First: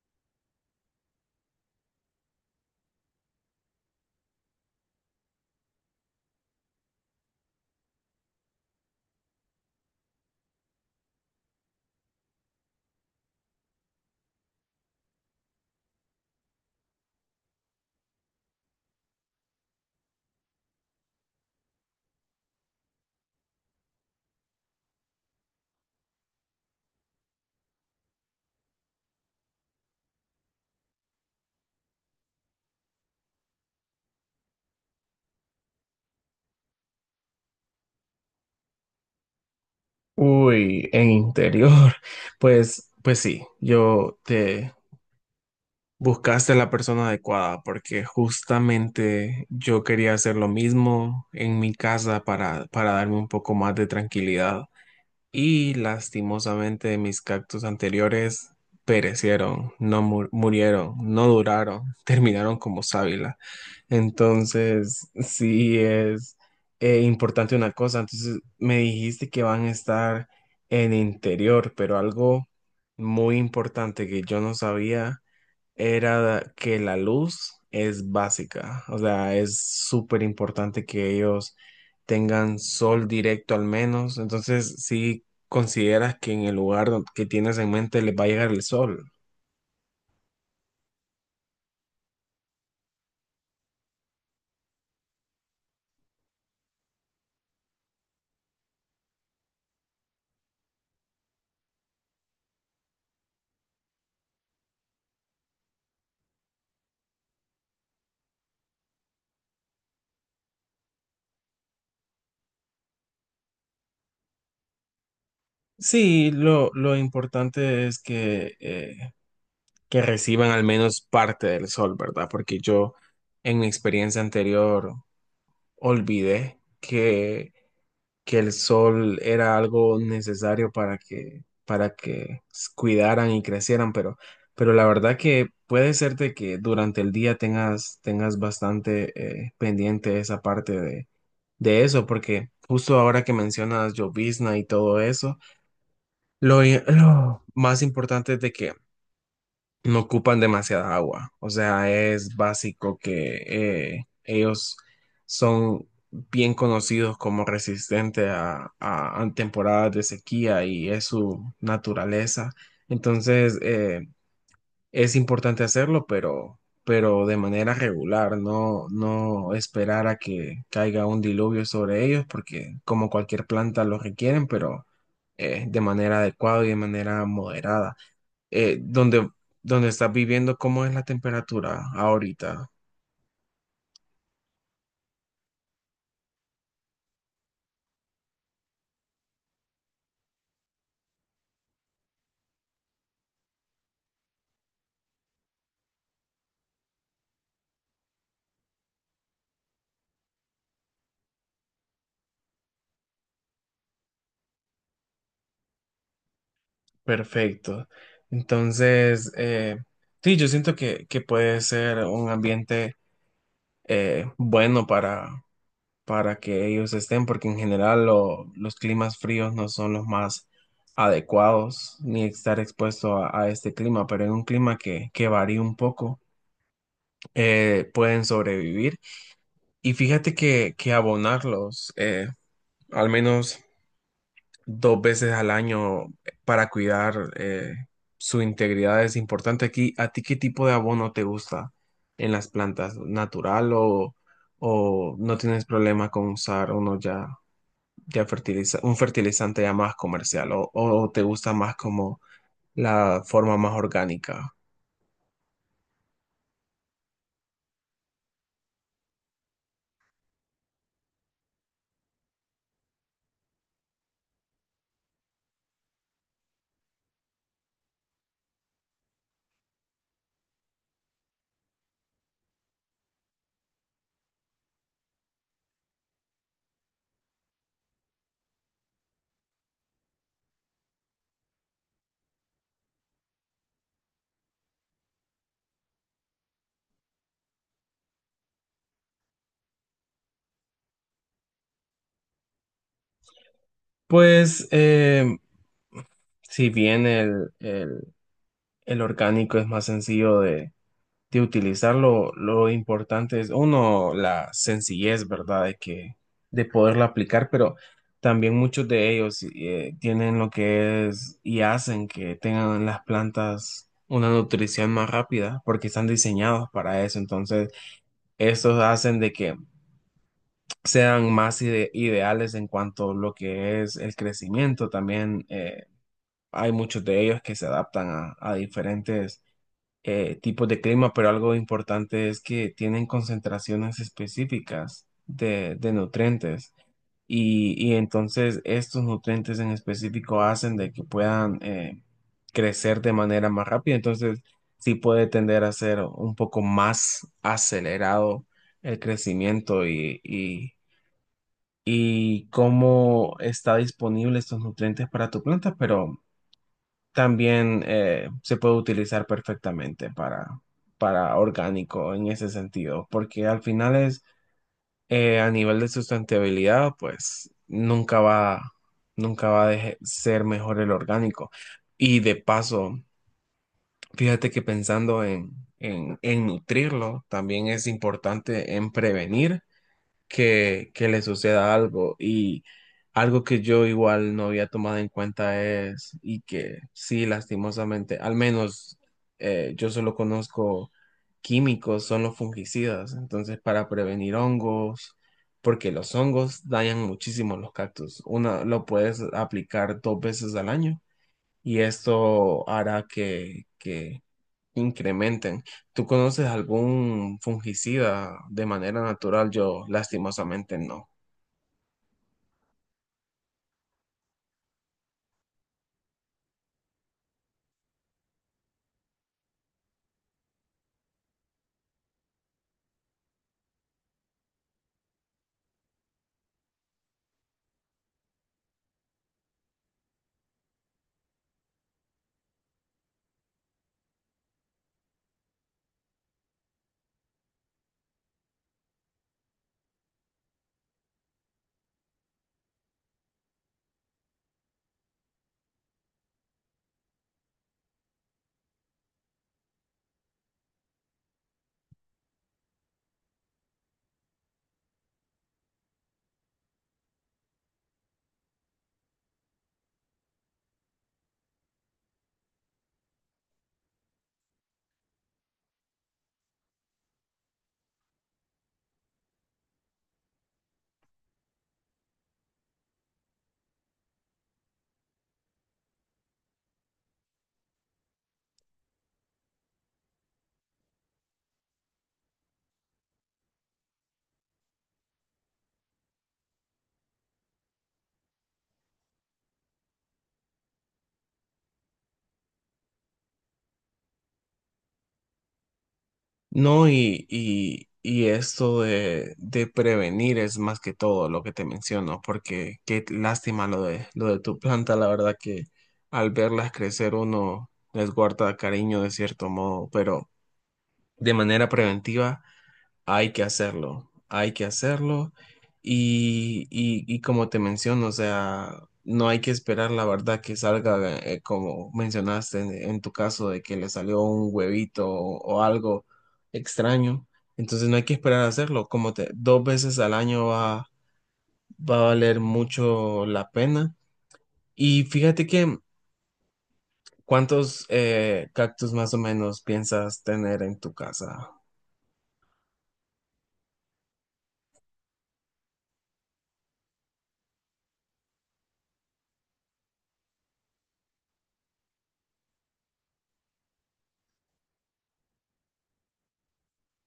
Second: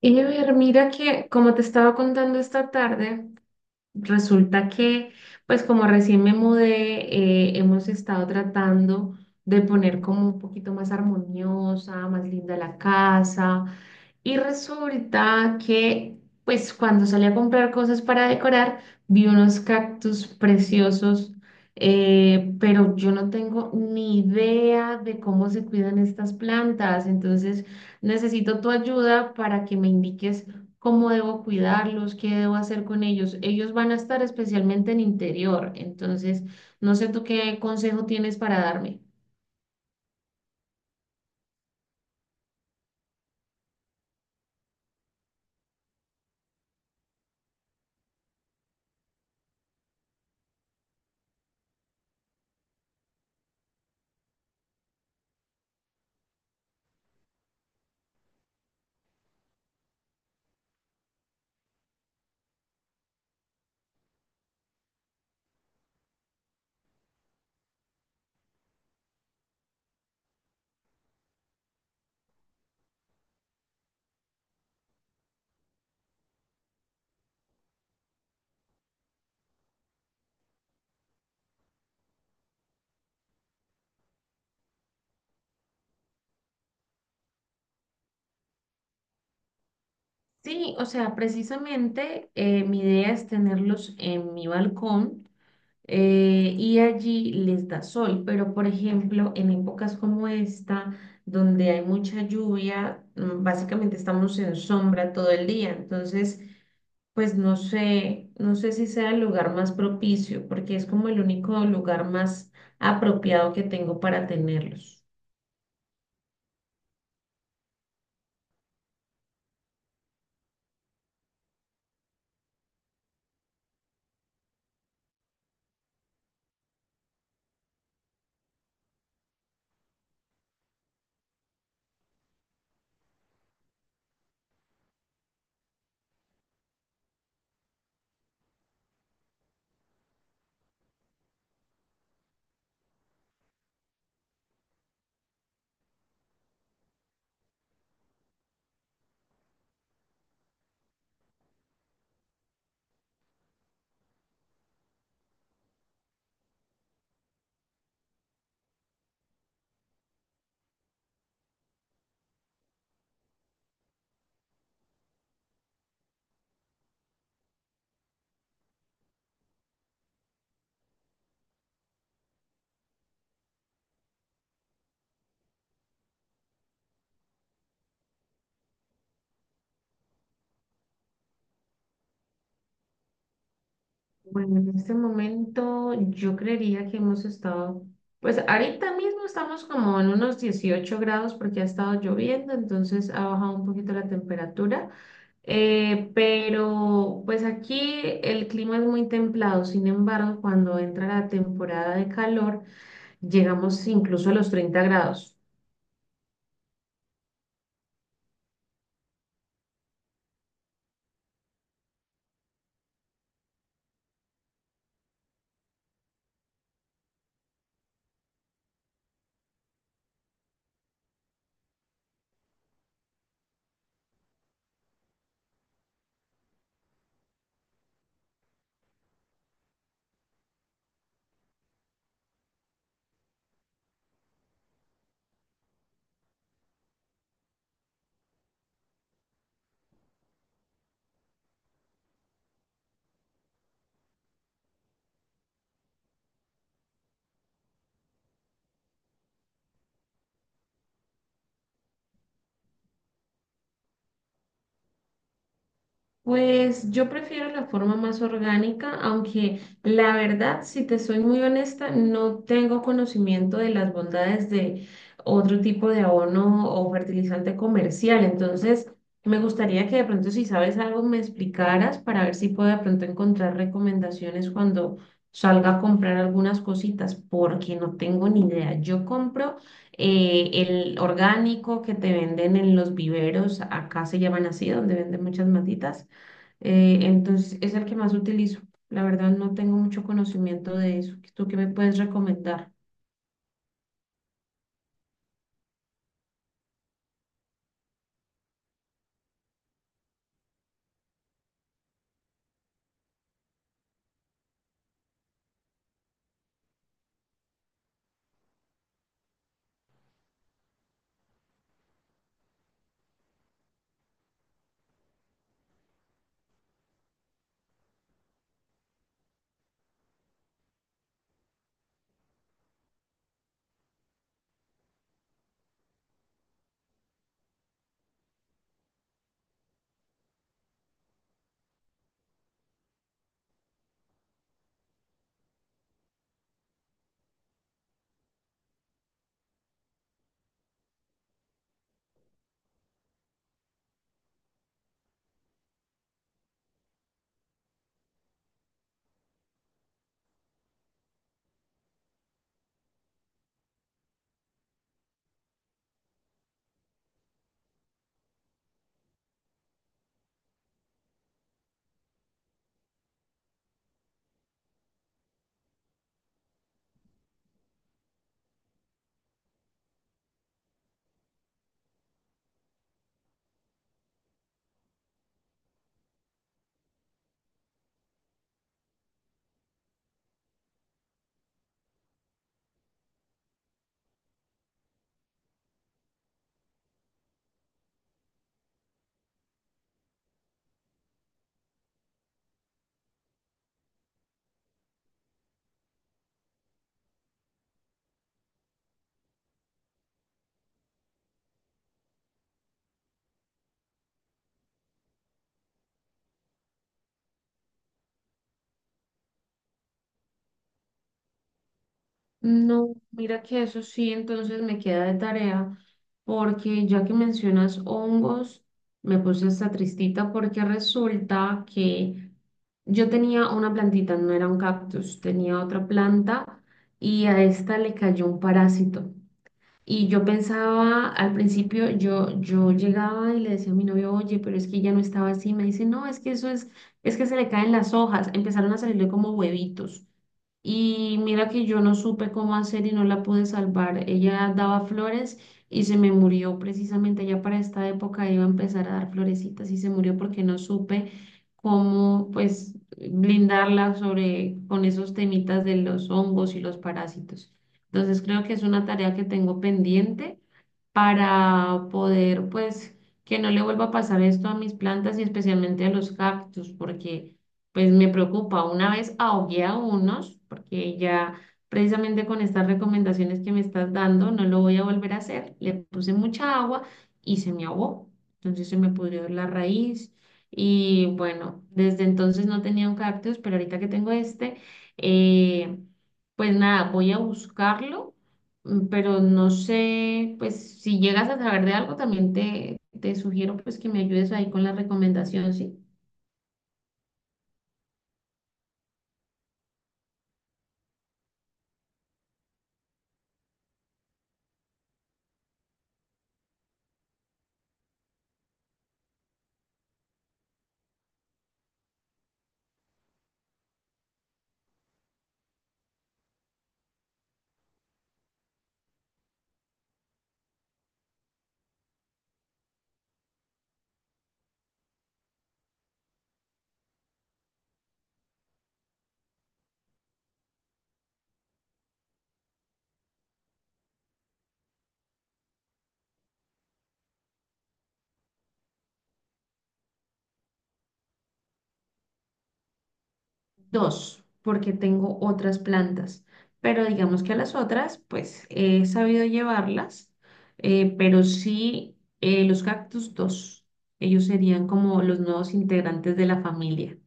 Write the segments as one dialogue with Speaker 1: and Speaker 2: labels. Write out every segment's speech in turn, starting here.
Speaker 1: Ever, mira que como te estaba contando esta tarde, resulta que pues como recién me mudé, hemos estado tratando de poner como un poquito más armoniosa, más linda la casa. Y resulta que pues cuando salí a comprar cosas para decorar, vi unos cactus preciosos, pero yo no tengo ni idea de cómo se cuidan estas plantas. Entonces necesito tu ayuda para que me indiques cómo debo cuidarlos, qué debo hacer con ellos. Ellos van a estar especialmente en interior. Entonces, no sé tú qué consejo tienes para darme.
Speaker 2: Uy, en interior. Pues sí, yo te buscaste la persona adecuada porque justamente yo quería hacer lo mismo en mi casa para darme un poco más de tranquilidad. Y lastimosamente mis cactus anteriores perecieron, murieron, no duraron, terminaron como sábila. Entonces, sí es importante una cosa. Entonces, me dijiste que van a estar en interior, pero algo muy importante que yo no sabía era que la luz es básica, o sea, es súper importante que ellos tengan sol directo al menos. Entonces, si consideras que en el lugar que tienes en mente les va a llegar el sol.
Speaker 1: Sí, o sea, precisamente mi idea es tenerlos en mi balcón, y allí les da sol, pero por ejemplo, en épocas como esta, donde hay mucha lluvia, básicamente estamos en sombra todo el día. Entonces pues no sé, no sé si sea el lugar más propicio, porque es como el único lugar más apropiado que tengo para tenerlos.
Speaker 2: Sí, lo importante es que reciban al menos parte del sol, ¿verdad? Porque yo en mi experiencia anterior olvidé que el sol era algo necesario para que cuidaran y crecieran, pero la verdad que puede ser de que durante el día tengas bastante pendiente esa parte de eso, porque justo ahora que mencionas llovizna y todo eso, lo más importante es de que no ocupan demasiada agua. O sea, es básico que ellos son bien conocidos como resistentes a temporadas de sequía y es su naturaleza. Entonces, eh, es importante hacerlo, pero de manera regular, no esperar a que caiga un diluvio sobre ellos, porque como cualquier planta lo requieren, pero de manera adecuada y de manera moderada eh, donde, donde estás viviendo, ¿cómo es la temperatura ahorita?
Speaker 1: Bueno, en este momento yo creería que hemos estado, pues ahorita mismo estamos como en unos 18 grados, porque ha estado lloviendo, entonces ha bajado un poquito la temperatura. Pero pues aquí el clima es muy templado. Sin embargo, cuando entra la temporada de calor, llegamos incluso a los 30 grados.
Speaker 2: Perfecto. Entonces, eh, sí, yo siento que puede ser un ambiente bueno para que ellos estén, porque en general los climas fríos no son los más adecuados ni estar expuesto a este clima, pero en un clima que varía un poco, pueden sobrevivir. Y fíjate que abonarlos, al menos dos veces al año para cuidar su integridad es importante. Aquí, ¿a ti qué tipo de abono te gusta en las plantas? ¿Natural o no tienes problema con usar uno ya fertiliza, un fertilizante ya más comercial o te gusta más como la forma más orgánica?
Speaker 1: Pues yo prefiero la forma más orgánica, aunque la verdad, si te soy muy honesta, no tengo conocimiento de las bondades de otro tipo de abono o fertilizante comercial. Entonces, me gustaría que de pronto, si sabes algo, me explicaras para ver si puedo de pronto encontrar recomendaciones cuando salga a comprar algunas cositas, porque no tengo ni idea. Yo compro el orgánico que te venden en los viveros, acá se llaman así, donde venden muchas matitas. Entonces es el que más utilizo. La verdad no tengo mucho conocimiento de eso. ¿Tú qué me puedes recomendar?
Speaker 2: Pues si bien el orgánico es más sencillo de utilizarlo, lo importante es, uno, la sencillez, ¿verdad? De poderlo aplicar, pero también muchos de ellos tienen lo que es y hacen que tengan las plantas una nutrición más rápida porque están diseñados para eso. Entonces, estos hacen de que sean más ideales en cuanto a lo que es el crecimiento también. Hay muchos de ellos que se adaptan a diferentes tipos de clima, pero algo importante es que tienen concentraciones específicas de nutrientes y entonces estos nutrientes en específico hacen de que puedan crecer de manera más rápida, entonces sí puede tender a ser un poco más acelerado el crecimiento y cómo está disponible estos nutrientes para tu planta, pero también se puede utilizar perfectamente para orgánico en ese sentido, porque al final es a nivel de sustentabilidad, pues nunca va a ser mejor el orgánico. Y de paso, fíjate que pensando en nutrirlo, también es importante en prevenir que le suceda algo. Y algo que yo igual no había tomado en cuenta es, y que sí, lastimosamente, al menos yo solo conozco químicos, son los fungicidas. Entonces, para prevenir hongos, porque los hongos dañan muchísimo los cactus. Una lo puedes aplicar dos veces al año y esto hará que incrementen. ¿Tú conoces algún fungicida de manera natural? Yo lastimosamente no.
Speaker 1: No, mira que eso sí, entonces me queda de tarea, porque ya que mencionas hongos, me puse esta tristita, porque resulta que yo tenía una plantita, no era un cactus, tenía otra planta y a esta le cayó un parásito. Y yo pensaba, al principio, yo llegaba y le decía a mi novio: oye, pero es que ya no estaba así. Me dice: no, es que eso es que se le caen las hojas. Empezaron a salirle como huevitos. Y mira que yo no supe cómo hacer y no la pude salvar. Ella daba flores y se me murió. Precisamente ya para esta época iba a empezar a dar florecitas y se murió, porque no supe cómo, pues, blindarla sobre, con esos temitas de los hongos y los parásitos. Entonces creo que es una tarea que tengo pendiente para poder, pues, que no le vuelva a pasar esto a mis plantas, y especialmente a los cactus, porque pues me preocupa. Una vez ahogué a unos, porque ya, precisamente con estas recomendaciones que me estás dando, no lo voy a volver a hacer. Le puse mucha agua y se me ahogó. Entonces se me pudrió la raíz. Y bueno, desde entonces no tenía un cactus, pero ahorita que tengo este, eh, pues nada, voy a buscarlo. Pero no sé, pues si llegas a saber de algo, también te sugiero pues que me ayudes ahí con la recomendación, ¿sí?
Speaker 2: No, y esto de prevenir es más que todo lo que te menciono, porque qué lástima lo lo de tu planta, la verdad que al verlas crecer uno les guarda cariño de cierto modo, pero de manera preventiva. Hay que hacerlo, hay que hacerlo. Y como te menciono, o sea, no hay que esperar la verdad que salga, como mencionaste en tu caso, de que le salió un huevito o algo extraño. Entonces no hay que esperar a hacerlo. Como te, dos veces al año va a valer mucho la pena. Y fíjate que, ¿cuántos cactus más o menos piensas tener en tu casa?
Speaker 1: Dos, porque tengo otras plantas, pero digamos que a las otras, pues he sabido llevarlas. Pero sí, los cactus dos, ellos serían como los nuevos integrantes de la familia.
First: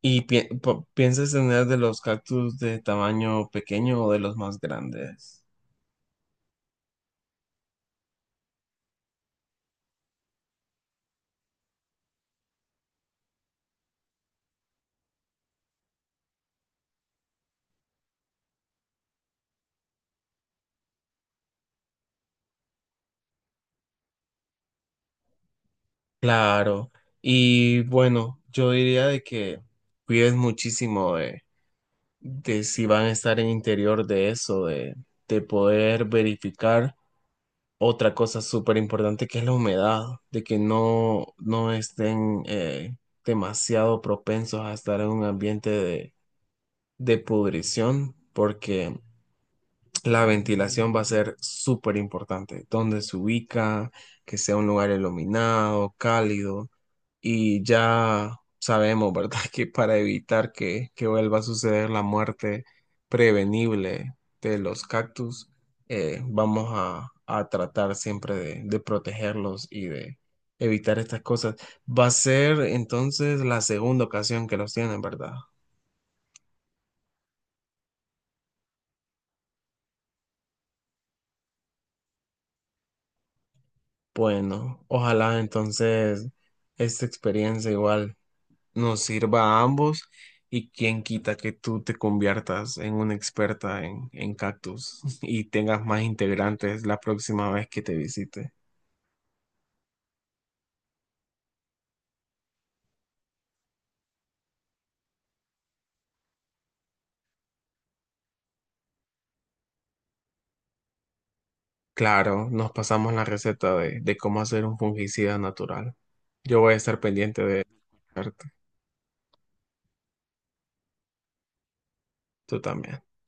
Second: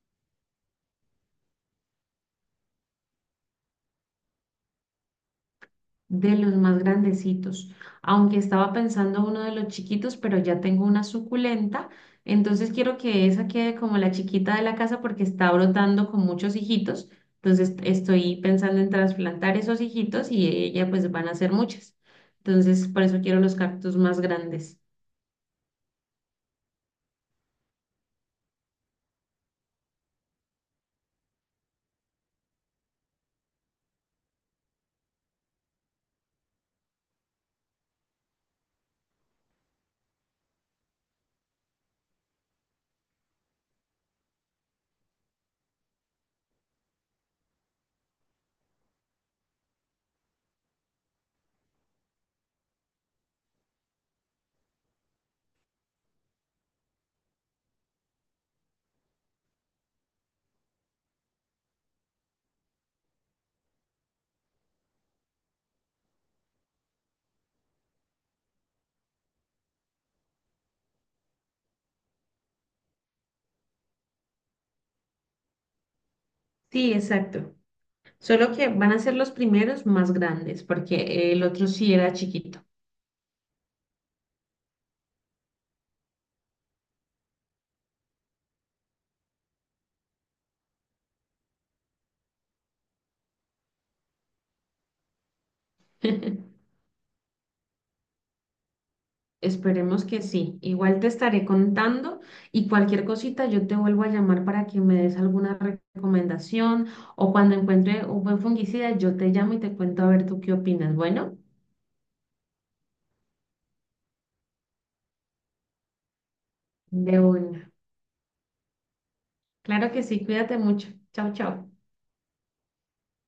Speaker 2: ¿Y piensas tener de los cactus de tamaño pequeño o de los más grandes?
Speaker 1: De los más grandecitos, aunque estaba pensando uno de los chiquitos, pero ya tengo una suculenta, entonces quiero que esa quede como la chiquita de la casa, porque está brotando con muchos hijitos. Entonces estoy pensando en trasplantar esos hijitos y ella, pues van a ser muchas, entonces por eso quiero los cactus más grandes.
Speaker 2: Claro. Y bueno, yo diría de que cuides muchísimo de si van a estar en interior de eso, de poder verificar otra cosa súper importante que es la humedad, de que no estén demasiado propensos a estar en un ambiente de pudrición, porque la ventilación va a ser súper importante. Dónde se ubica, que sea un lugar iluminado, cálido. Y ya sabemos, ¿verdad? Que para evitar que vuelva a suceder la muerte prevenible de los cactus, vamos a tratar siempre de protegerlos y de evitar estas cosas. Va a ser entonces la segunda ocasión que los tienen, ¿verdad?
Speaker 1: Sí, exacto, solo que van a ser los primeros más grandes, porque el otro sí era chiquito.
Speaker 2: Bueno, ojalá entonces esta experiencia igual nos sirva a ambos y quién quita que tú te conviertas en una experta en cactus y tengas más integrantes la próxima vez que te visite.
Speaker 1: Esperemos que sí. Igual te estaré contando, y cualquier cosita yo te vuelvo a llamar para que me des alguna recomendación, o cuando encuentre un buen fungicida yo te llamo y te cuento a ver tú qué opinas. Bueno,
Speaker 2: Claro, nos pasamos la receta de cómo hacer un fungicida natural. Yo voy a estar
Speaker 1: de
Speaker 2: pendiente de
Speaker 1: una.
Speaker 2: arte.
Speaker 1: Claro que sí, cuídate mucho. Chao, chao.
Speaker 2: Tú también.